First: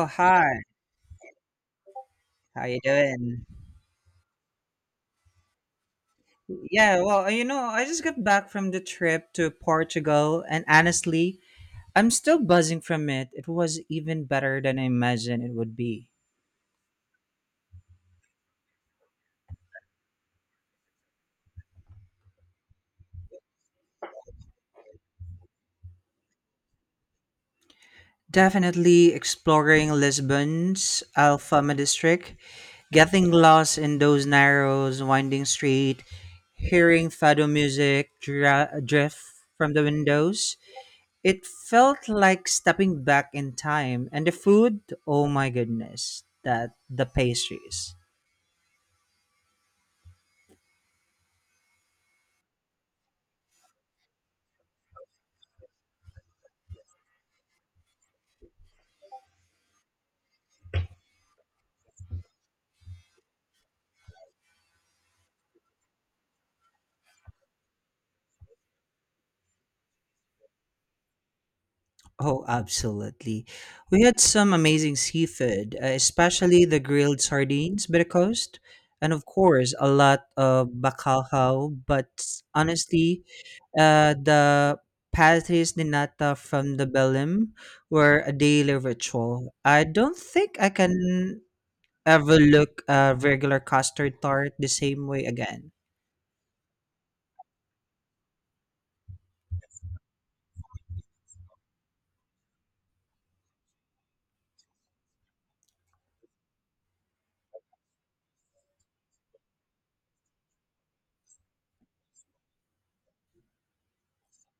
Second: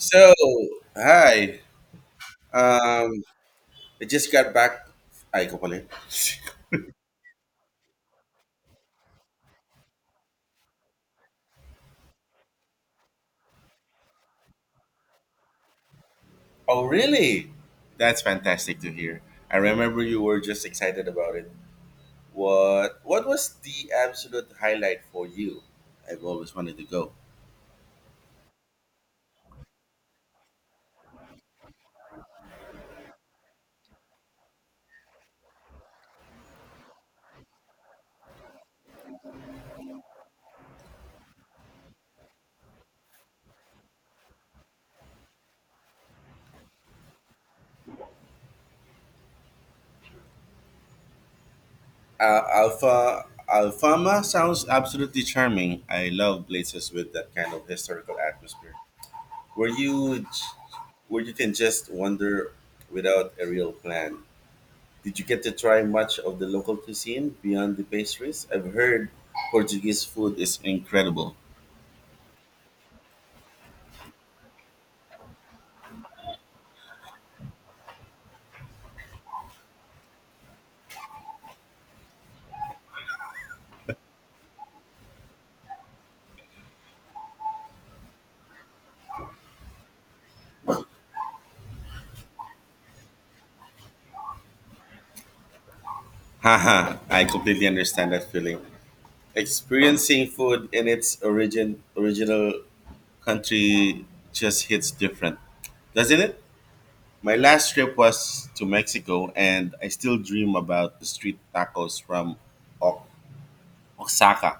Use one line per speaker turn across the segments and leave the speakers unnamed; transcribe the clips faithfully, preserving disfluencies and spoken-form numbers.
Oh, hi.
hi.
How you
Um,
doing?
I just got back. I Kapolay.
Yeah, well, you know, I just got back from the trip to Portugal, and honestly, I'm still buzzing from it. It was even better than I imagined it would be.
Oh, really? That's fantastic to hear. I remember you were just excited about it. What What was the absolute highlight for you? I've always wanted to go.
Definitely exploring Lisbon's Alfama district, getting lost in those narrow, winding street, hearing fado music dra- drift from the windows. It felt like stepping back in time, and the food, oh my goodness, that the pastries.
Uh, Alpha Alfama sounds absolutely charming. I love places with that kind of historical atmosphere, where you j- where you can just wander without a real plan. Did you get to try much of the local cuisine beyond the pastries? I've heard Portuguese food is incredible.
Oh, absolutely. We had some amazing seafood, uh, especially the grilled sardines by the coast, and of course, a lot of bacalhau. But honestly, uh, the pastries de nata from the Belém were a daily ritual. I don't think I can ever look a regular custard tart the same way again.
Haha, I completely understand that feeling. Experiencing food in its origin original country just hits different, doesn't it? My last trip was to Mexico and I still dream about the street tacos from o- Oaxaca.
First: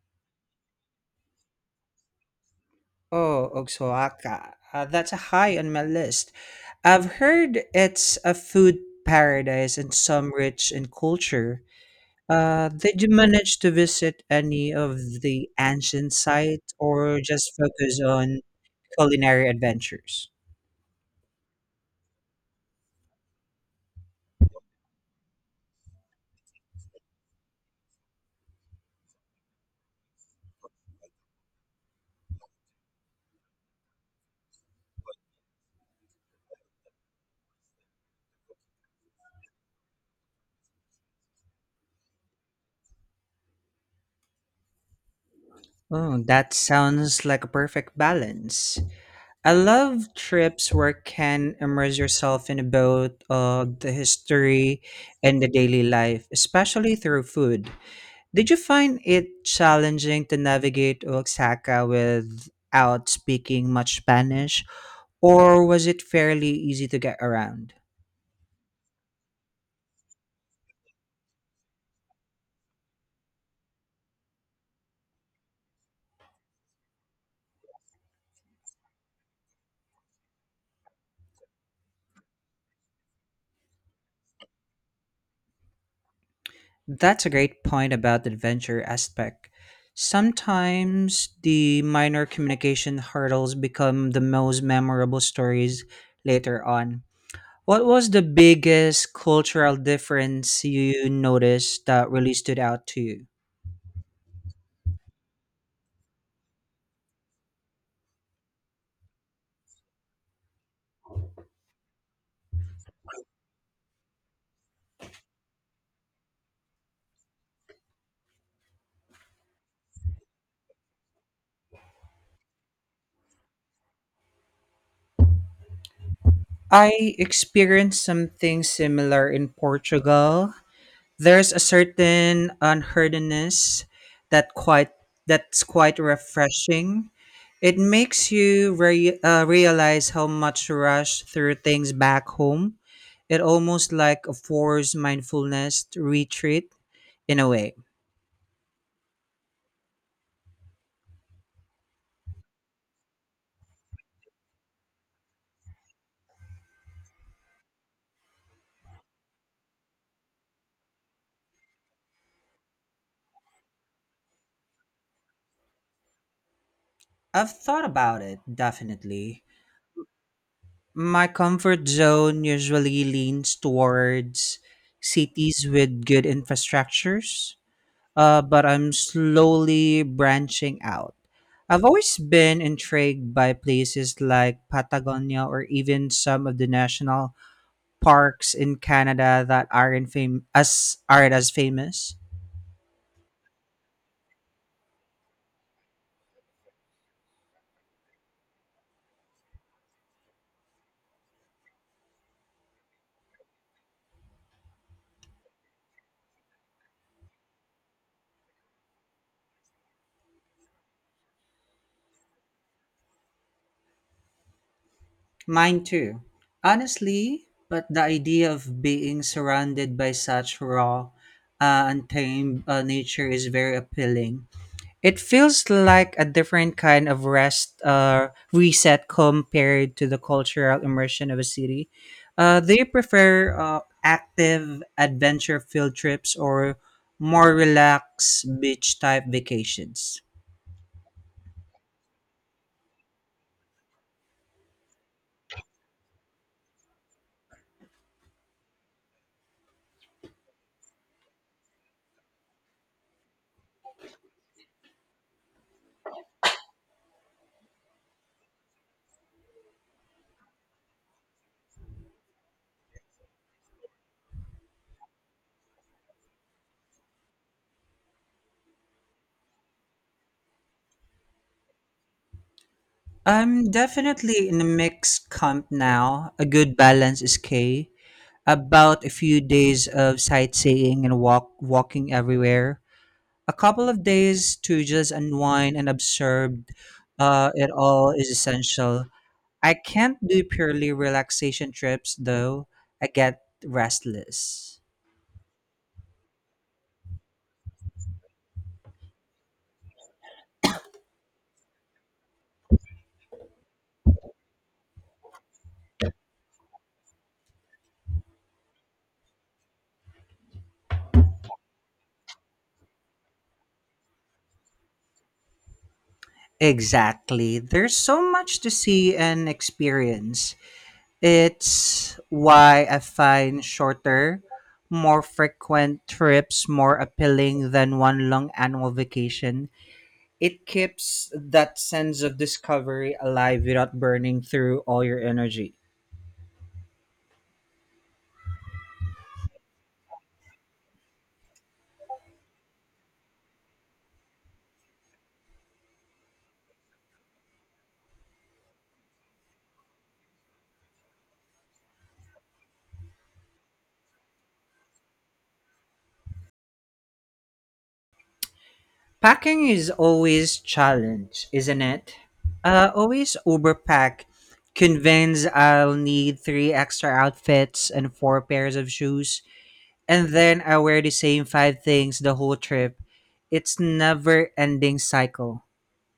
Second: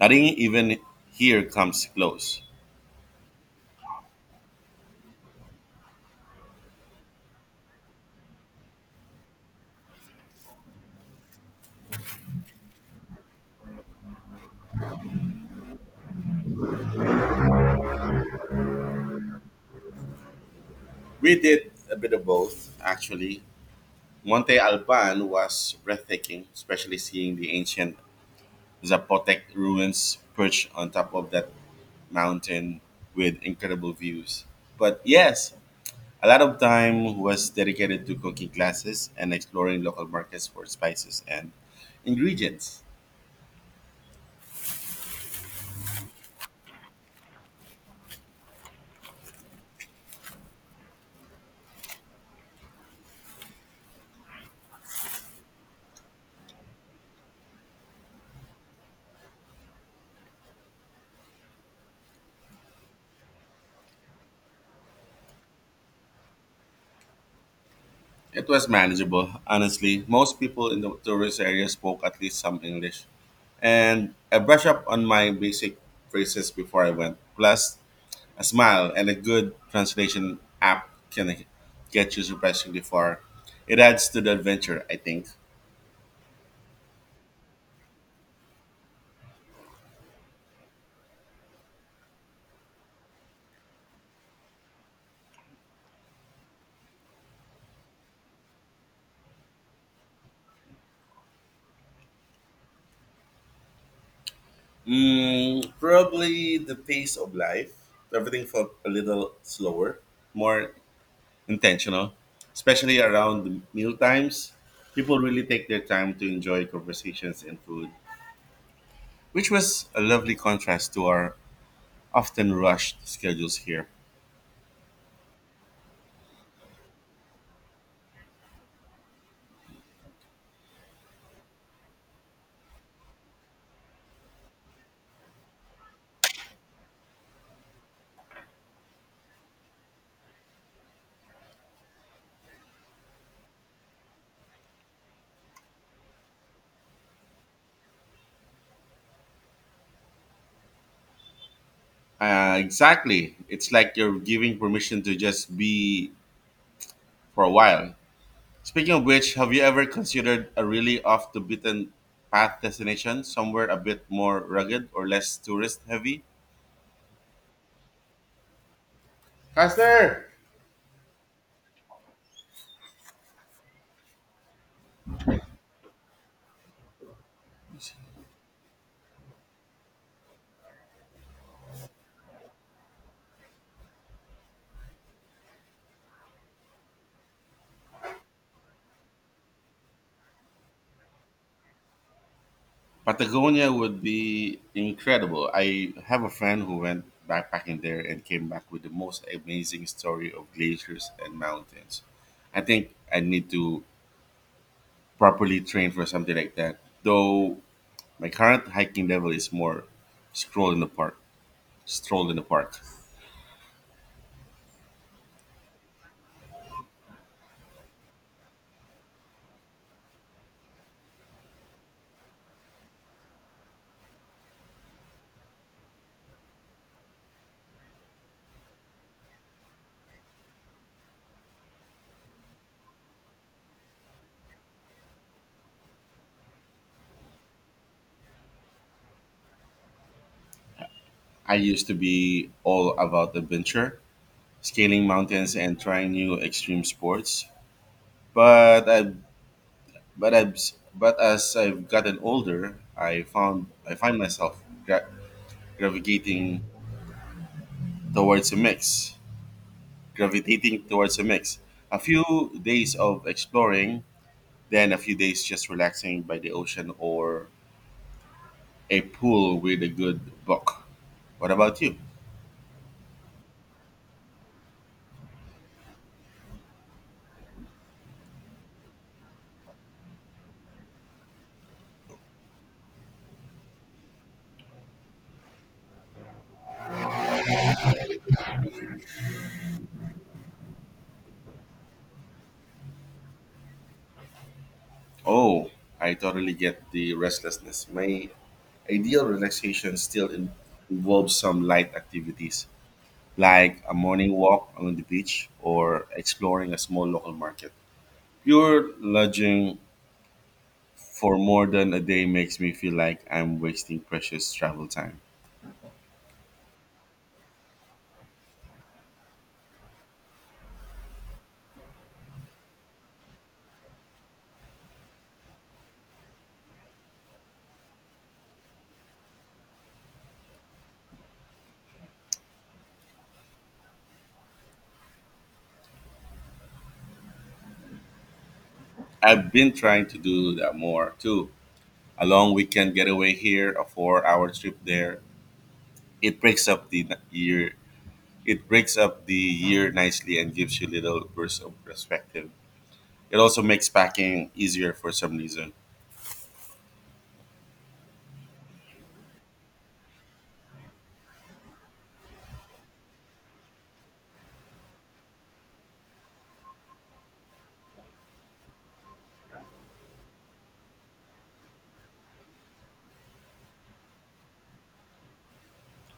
Nothing even here comes close.
Oh, Oaxaca. Uh, that's a high on my list. I've heard it's a food paradise and some rich in culture. Uh, did you manage to visit any of the ancient sites or just focus on culinary adventures?
We did a bit of both, actually. Monte Alban was breathtaking, especially seeing the ancient Zapotec ruins perched on top of that mountain with incredible views. But yes, a lot of time was dedicated to cooking classes and exploring local markets for spices and ingredients.
Oh, that sounds like a perfect balance. I love trips where can immerse yourself in both uh, the history and the daily life, especially through food. Did you find it challenging to navigate Oaxaca without speaking much Spanish, or was it fairly easy to get around?
It was manageable, honestly. Most people in the tourist area spoke at least some English. And I brushed up on my basic phrases before I went. Plus, a smile and a good translation app can get you surprisingly far. It adds to the adventure, I think.
That's a great point about the adventure aspect. Sometimes the minor communication hurdles become the most memorable stories later on. What was the biggest cultural difference you noticed that really stood out to you?
Mm, probably the pace of life. Everything felt a little slower, more intentional, especially around the meal times. People really take their time to enjoy conversations and food, which was a lovely contrast to our often rushed schedules here.
I experienced something similar in Portugal. There's a certain unhurriedness that quite that's quite refreshing. It makes you re- uh, realize how much rush through things back home. It almost like a forced mindfulness retreat in a way.
Uh, exactly. It's like you're giving permission to just be for a while. Speaking of which, have you ever considered a really off the beaten path destination, somewhere a bit more rugged or less tourist heavy?
I've thought about it definitely.
Faster!
My comfort zone usually leans towards cities with good infrastructures, uh, but I'm slowly branching out. I've always been intrigued by places like Patagonia or even some of the national parks in Canada that aren't fam- as aren't as famous.
Patagonia would be incredible. I have a friend who went backpacking there and came back with the most amazing story of glaciers and mountains. I think I need to properly train for something like that. Though my current hiking level is more stroll in the park. Stroll in the park.
Mine too, honestly. But the idea of being surrounded by such raw, uh, untamed uh, nature is very appealing. It feels like a different kind of rest uh, reset compared to the cultural immersion of a city. Uh, do you prefer uh, active adventure field trips or more relaxed beach type vacations?
I used to be all about adventure, scaling mountains and trying new extreme sports. But I but I but as I've gotten older, I found I find myself gra- gravitating towards a mix, gravitating towards a mix. A few days of exploring, then a few days just relaxing by the ocean or a pool with a good book. What about you?
I'm definitely in a mixed camp now. A good balance is key. About a few days of sightseeing and walk walking everywhere, a couple of days to just unwind and observe, uh, it all is essential. I can't do purely relaxation trips though. I get restless.
Oh, I totally get the restlessness. My ideal relaxation still in- involves some light activities, like a morning walk along the beach or exploring a small local market. Pure lodging for more than a day makes me feel like I'm wasting precious travel time.
Exactly. There's so much to see and experience. It's why I find shorter, more frequent trips more appealing than one long annual vacation. It keeps that sense of discovery alive without burning through all your energy.
I've been trying to do that more too. A long weekend getaway here, a four hour trip there. It breaks up the n- year It breaks up the year nicely and gives you little bursts of perspective. It also makes packing easier for some reason.
Packing is always challenge, isn't it? Uh, always overpack. Convince I'll need three extra outfits and four pairs of shoes, and then I wear the same five things the whole trip. It's never ending cycle.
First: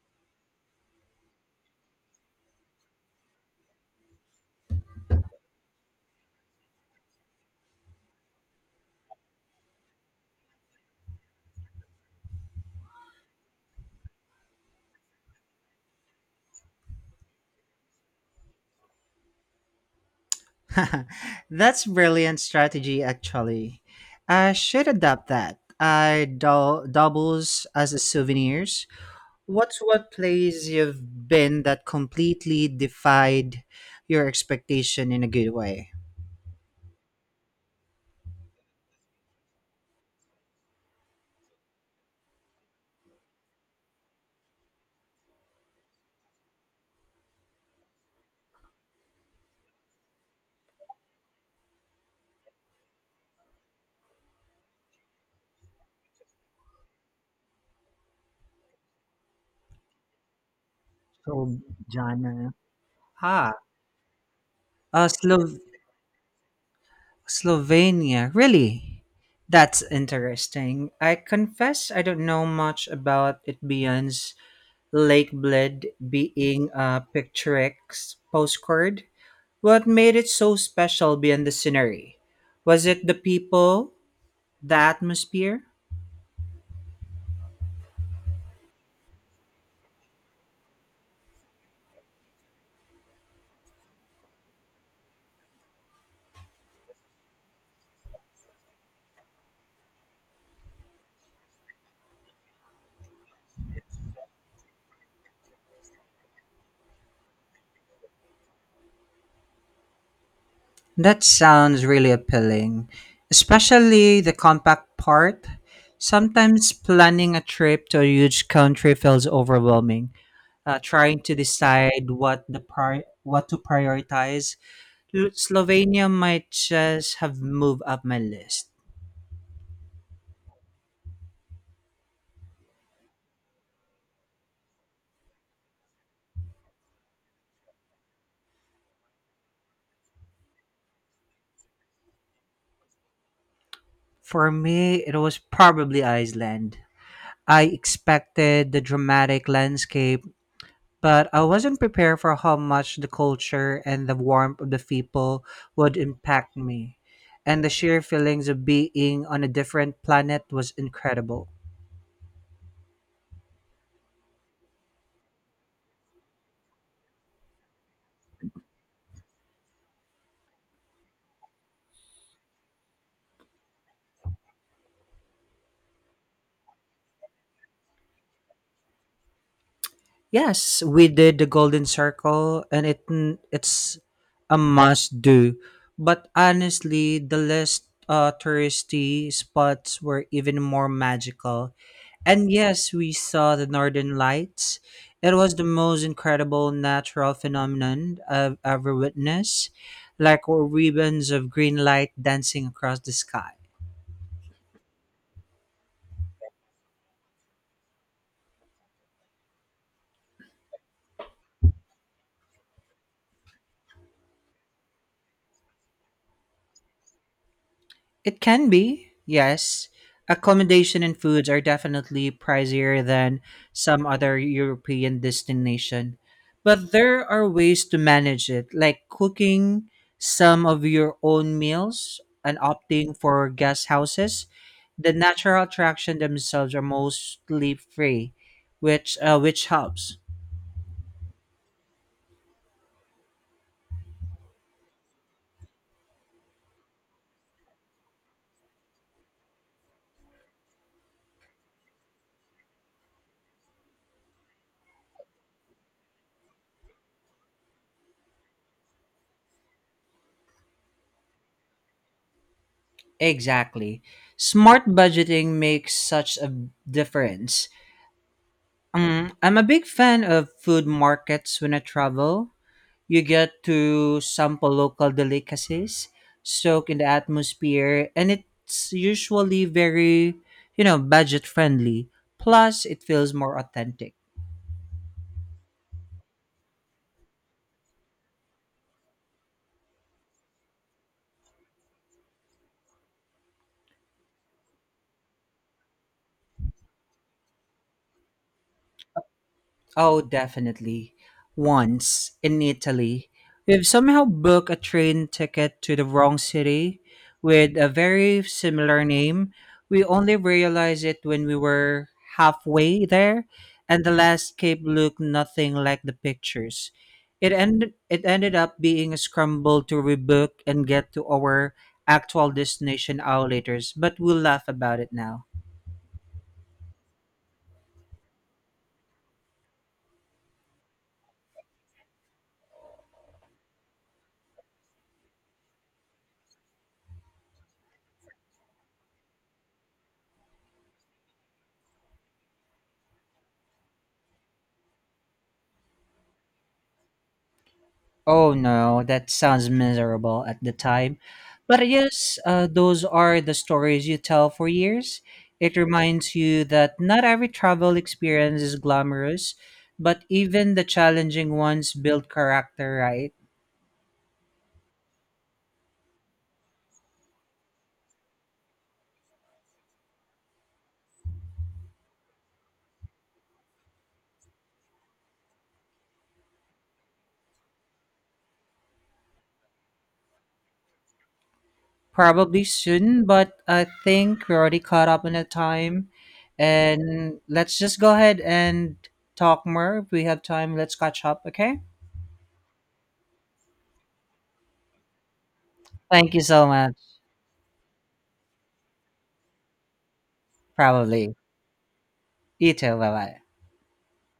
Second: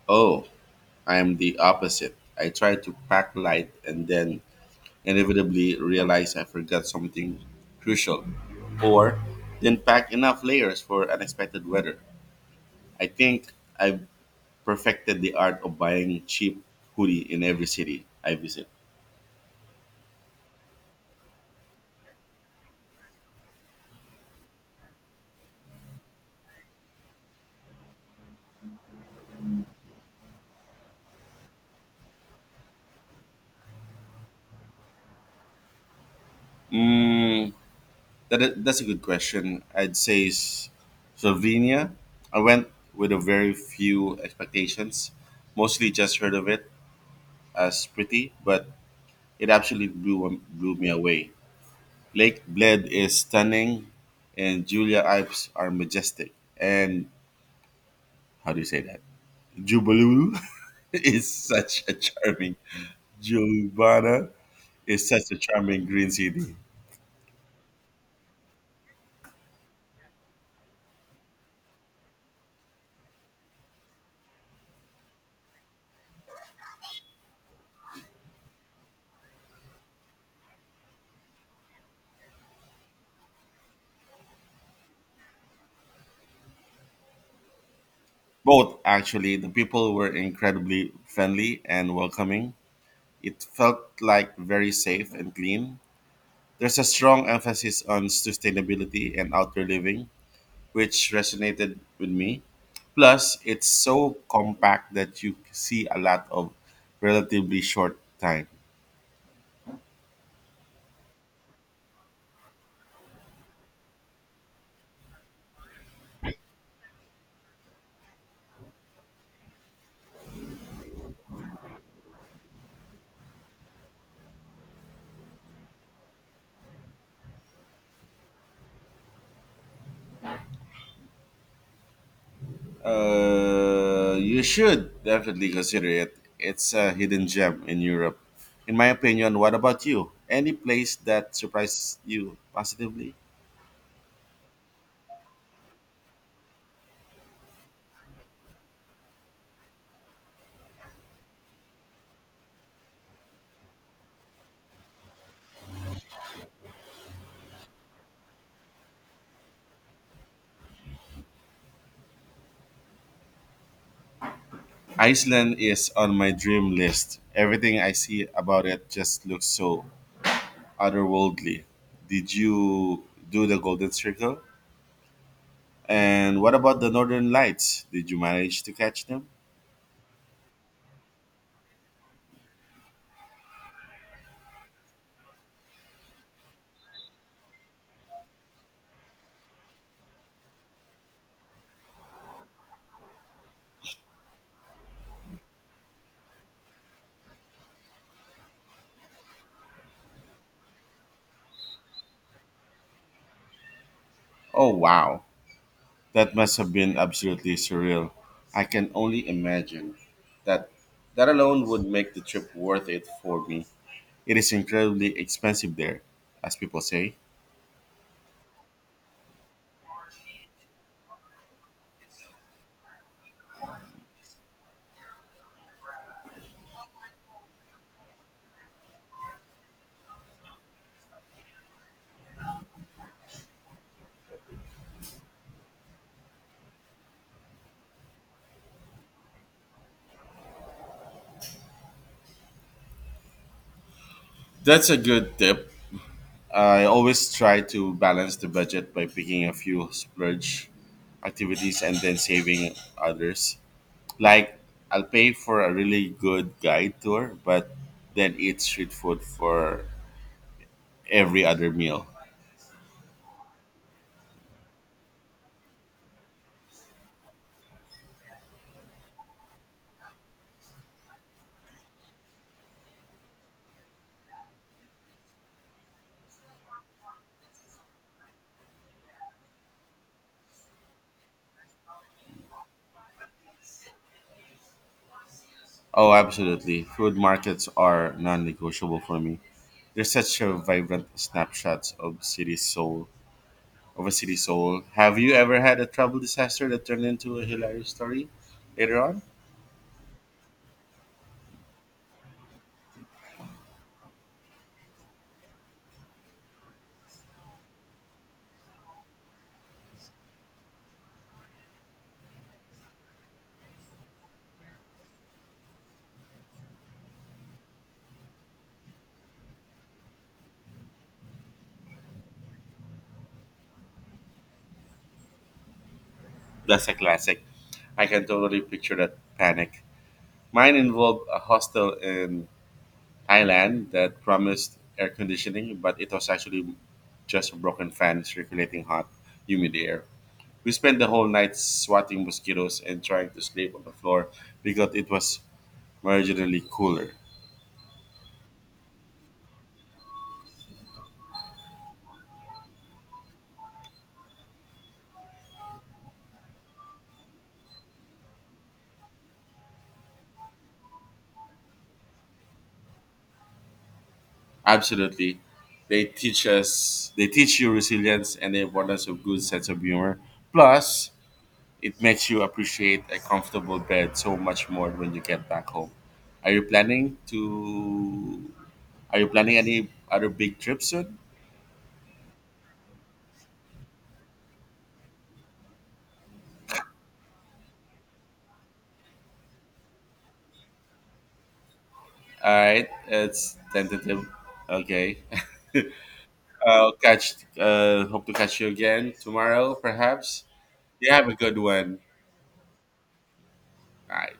Oh, I am the opposite. I try to pack light and then inevitably realize I forgot something crucial or didn't pack enough layers for unexpected weather. I think I've perfected the art of buying cheap hoodie in every city I visit.
That's brilliant strategy, actually. I should adopt that. I dou doubles as a souvenirs. What's what place you've been that completely defied your expectation in a good way?
Mm, That that's a good question. I'd say S- Slovenia. I went with a very few expectations. Mostly just heard of it as pretty, but it absolutely blew blew me away. Lake Bled is stunning, and Julia Alps are majestic. And how do you say that? Jubalulu is
So,
such a
Jana.
charming.
Ah,
Giovanna is
uh,
such a
Slo-
charming green city.
Slovenia. Really? That's interesting. I confess I don't know much about it beyond Lake Bled being a picturesque postcard. What made it so special beyond the scenery? Was it the people, the atmosphere?
Both actually, the people were incredibly friendly and welcoming. It felt like very safe and clean. There's a strong emphasis on sustainability and outdoor living, which resonated with me. Plus, it's so compact that you see a lot of relatively short time.
That sounds really appealing, especially the compact part. Sometimes planning a trip to a huge country feels overwhelming. Uh, trying to decide what the pri- what to prioritize, L- Slovenia might just have moved up my list.
Uh, you should definitely consider it. It's a hidden gem in Europe. In my opinion, what about you? Any place that surprised you positively?
For me, it was probably Iceland. I expected the dramatic landscape, but I wasn't prepared for how much the culture and the warmth of the people would impact me. And the sheer feelings of being on a different planet was incredible.
Iceland is on my dream list. Everything I see about it just looks so otherworldly. Did you do the Golden Circle? And what about the Northern Lights? Did you manage to catch them?
Yes, we did the Golden Circle and it it's a must do. But honestly, the less uh touristy spots were even more magical. And yes, we saw the northern lights. It was the most incredible natural phenomenon I've ever witnessed, like ribbons of green light dancing across the sky.
Oh, wow. That must have been absolutely surreal. I can only imagine that that alone would make the trip worth it for me. It is incredibly expensive there, as people say.
It can be, yes. Accommodation and foods are definitely pricier than some other European destination. But there are ways to manage it, like cooking some of your own meals and opting for guest houses. The natural attraction themselves are mostly free, which uh, which helps.
That's a good tip. I always try to balance the budget by picking a few splurge activities and then saving others. Like I'll pay for a really good guide tour, but then eat street food for every other meal.
Exactly. Smart budgeting makes such a difference. Um, I'm a big fan of food markets when I travel. You get to sample local delicacies, soak in the atmosphere, and it's usually very, you know, budget friendly. Plus, it feels more authentic.
Oh, absolutely. Food markets are non-negotiable for me. They're such a vibrant snapshots of city soul of a city soul. Have you ever had a travel disaster that turned into a hilarious story later on?
Oh, definitely. Once in Italy, we've somehow booked a train ticket to the wrong city with a very similar name. We only realized it when we were halfway there, and the landscape looked nothing like the pictures. It ended it ended up being a scramble to rebook and get to our actual destination hours later, but we'll laugh about it now.
That's a classic. I can totally picture that panic. Mine involved a hostel in Thailand that promised air conditioning, but it was actually just a broken fan circulating hot, humid air. We spent the whole night swatting mosquitoes and trying to sleep on the floor because it was marginally cooler.
Oh no, that sounds miserable at the time. But I guess uh, those are the stories you tell for years. It reminds you that not every travel experience is glamorous, but even the challenging ones build character, right?
Absolutely. They teach us they teach you resilience and the importance of good sense of humor. Plus, it makes you appreciate a comfortable bed so much more when you get back home. Are you planning to? Are you planning any other big trips soon?
Probably soon, but I think we're already caught up in the time. And let's just go ahead and talk more. If we have time, let's catch up, okay?
All right, it's tentative. Okay,
Thank you so much.
I'll catch. Uh, hope to catch you again tomorrow, perhaps. You have a
Probably.
good one.
You too. Bye bye.
All right.